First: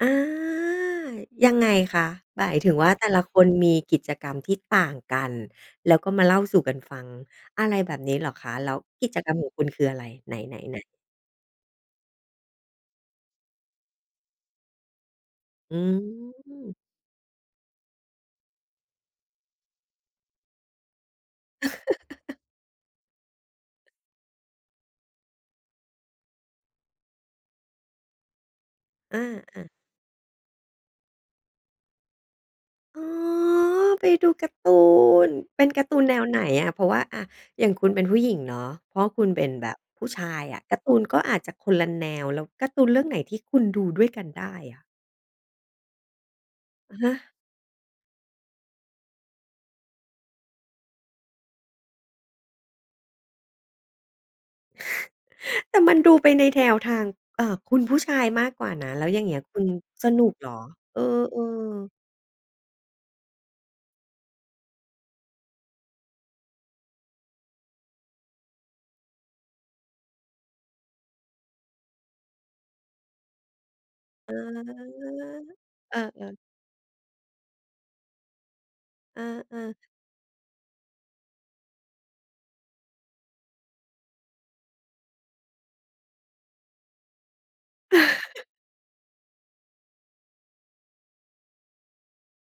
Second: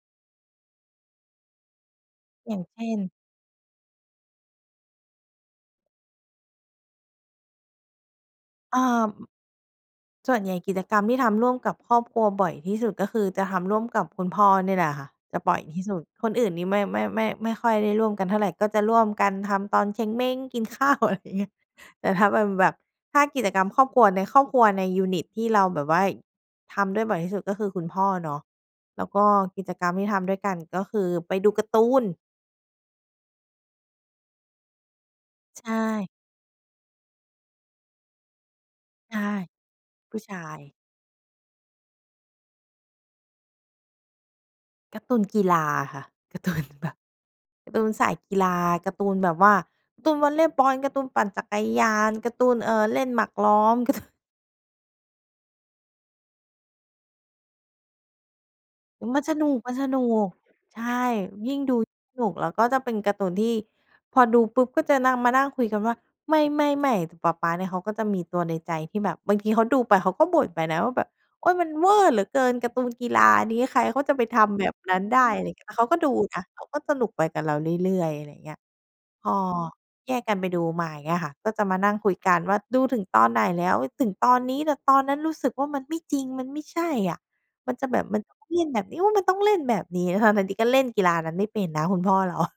อา ยังไงคะ? หมาอยย่างถึงเชว่่า น แต่ละคนมีกิจกรรมที่ต่างกัน แล้วก็มาเล่าสู่กันฟัง อะไรแบบนี้เหรอคะ? แล้เอว่กอ ิจกรรมของคุณคืออะไร? ไสห่วนใหญน ่กิๆ จๆ กรรมที่ทำร่วมกับครอบครัวบ่อยที่สุด ก็คือจะทำร่วมกับคุณพ่อเนี่ยแหละค่ะ จะบ่อยอืที่สุด คนอื่นนี่ม ไม่ ไม่ ไม่ ไม่ค่อยได้ร่วมกันเท่าไร ก็จะร่วมกันทำตอนเช็งเม้ง กิน ข้าว อะไรอย่างเงี้ย แต่ถ้าเป็นแบบ ถ้ากิจกรรมครอบครัว ในครอบครัว ในยูนิตที่เราแบบว่าทำด้วยบ่อยที่สุด ก็คือคุณพ่อเนาะ แล้วอก็กา ิๆ จกรรมที่ทำด้วยกันก็คือไปดูการ์ตูน อ๋อ ไปดูการ์ตูน เป็ใชนการ์ตูน่ แนวไหนอะ เพราะว่า อ่า อย่างคุณเป็นผู้หญิงเนาะ พ่อใชค่ ุณเป็นแบบผู้ผูช้ชาายอะ ย การ์ตูนก็อาจจะคนละแนว แล้วการ์ตูนเรื่องไหนที่คุณดูด้วยกันได้อะ? การ์ตูนกีฬาค่ะ การ์ตูนแบอบ ะฮะ การ์ตูนสายกีฬา การ์ตูนแบบว่า การ์ตูนวอลเลย์บอล การ์ตูนปั่นจักรยาน การ์ตูน เอ่อ เล่นหมากล้อม การ์ตูน แต่มันดูไปในแนว ทาง เอ่อ คุณผู้ชายมากกว่านะ แล้วอมัย่นางเงสี้ยนุคก ุณมันสนุสนก ุกเหรอ? ใช่ เออ ยิ่งดู ๆ สนุก แล้วก็จะเป็นการ์ตูนที่ พอดูปุ๊บ ก็จะนั่ง มานั่งคุยกันว่า ไม่ ๆ ๆ ปะป๊าเนี่ยเขาก็จะมีตัวในใจที่แบบ บางทีเขาดูไปเขาก็บ่นไปนะว่าแบบ โอ๊ย มันเว่อร์เหลือเกินการ์ตูนกีฬานี้ ใครเขาจะไปเออ ทำแบบนั้นได้ อะไรเงี้ย แต่เขาเอก็ดูอ นๆ ะ เขาก็สนุกไปกับเราเรื่อย ๆ อะไรอย่างเงี้ย เอพออ ๆ แยกกันไปดูมาอย่างเงี้ยค่ะ ก็จะมานั่งคุยกันว่าดูถึงตอนไหนแล้ว ถึงตอนนี้ แต่ตอนนั้นรู้สึกว่า มันไม่จริง มันไม่ใช่อะ มันจะแบบมันต้องเล่นแบบนี้ โอ้ มันต้องเล่นแบบนี้ ทั้ง ๆ ที่ก็เล่นกีฬานั้นไม่เป็นนะคุณพ่อ เรา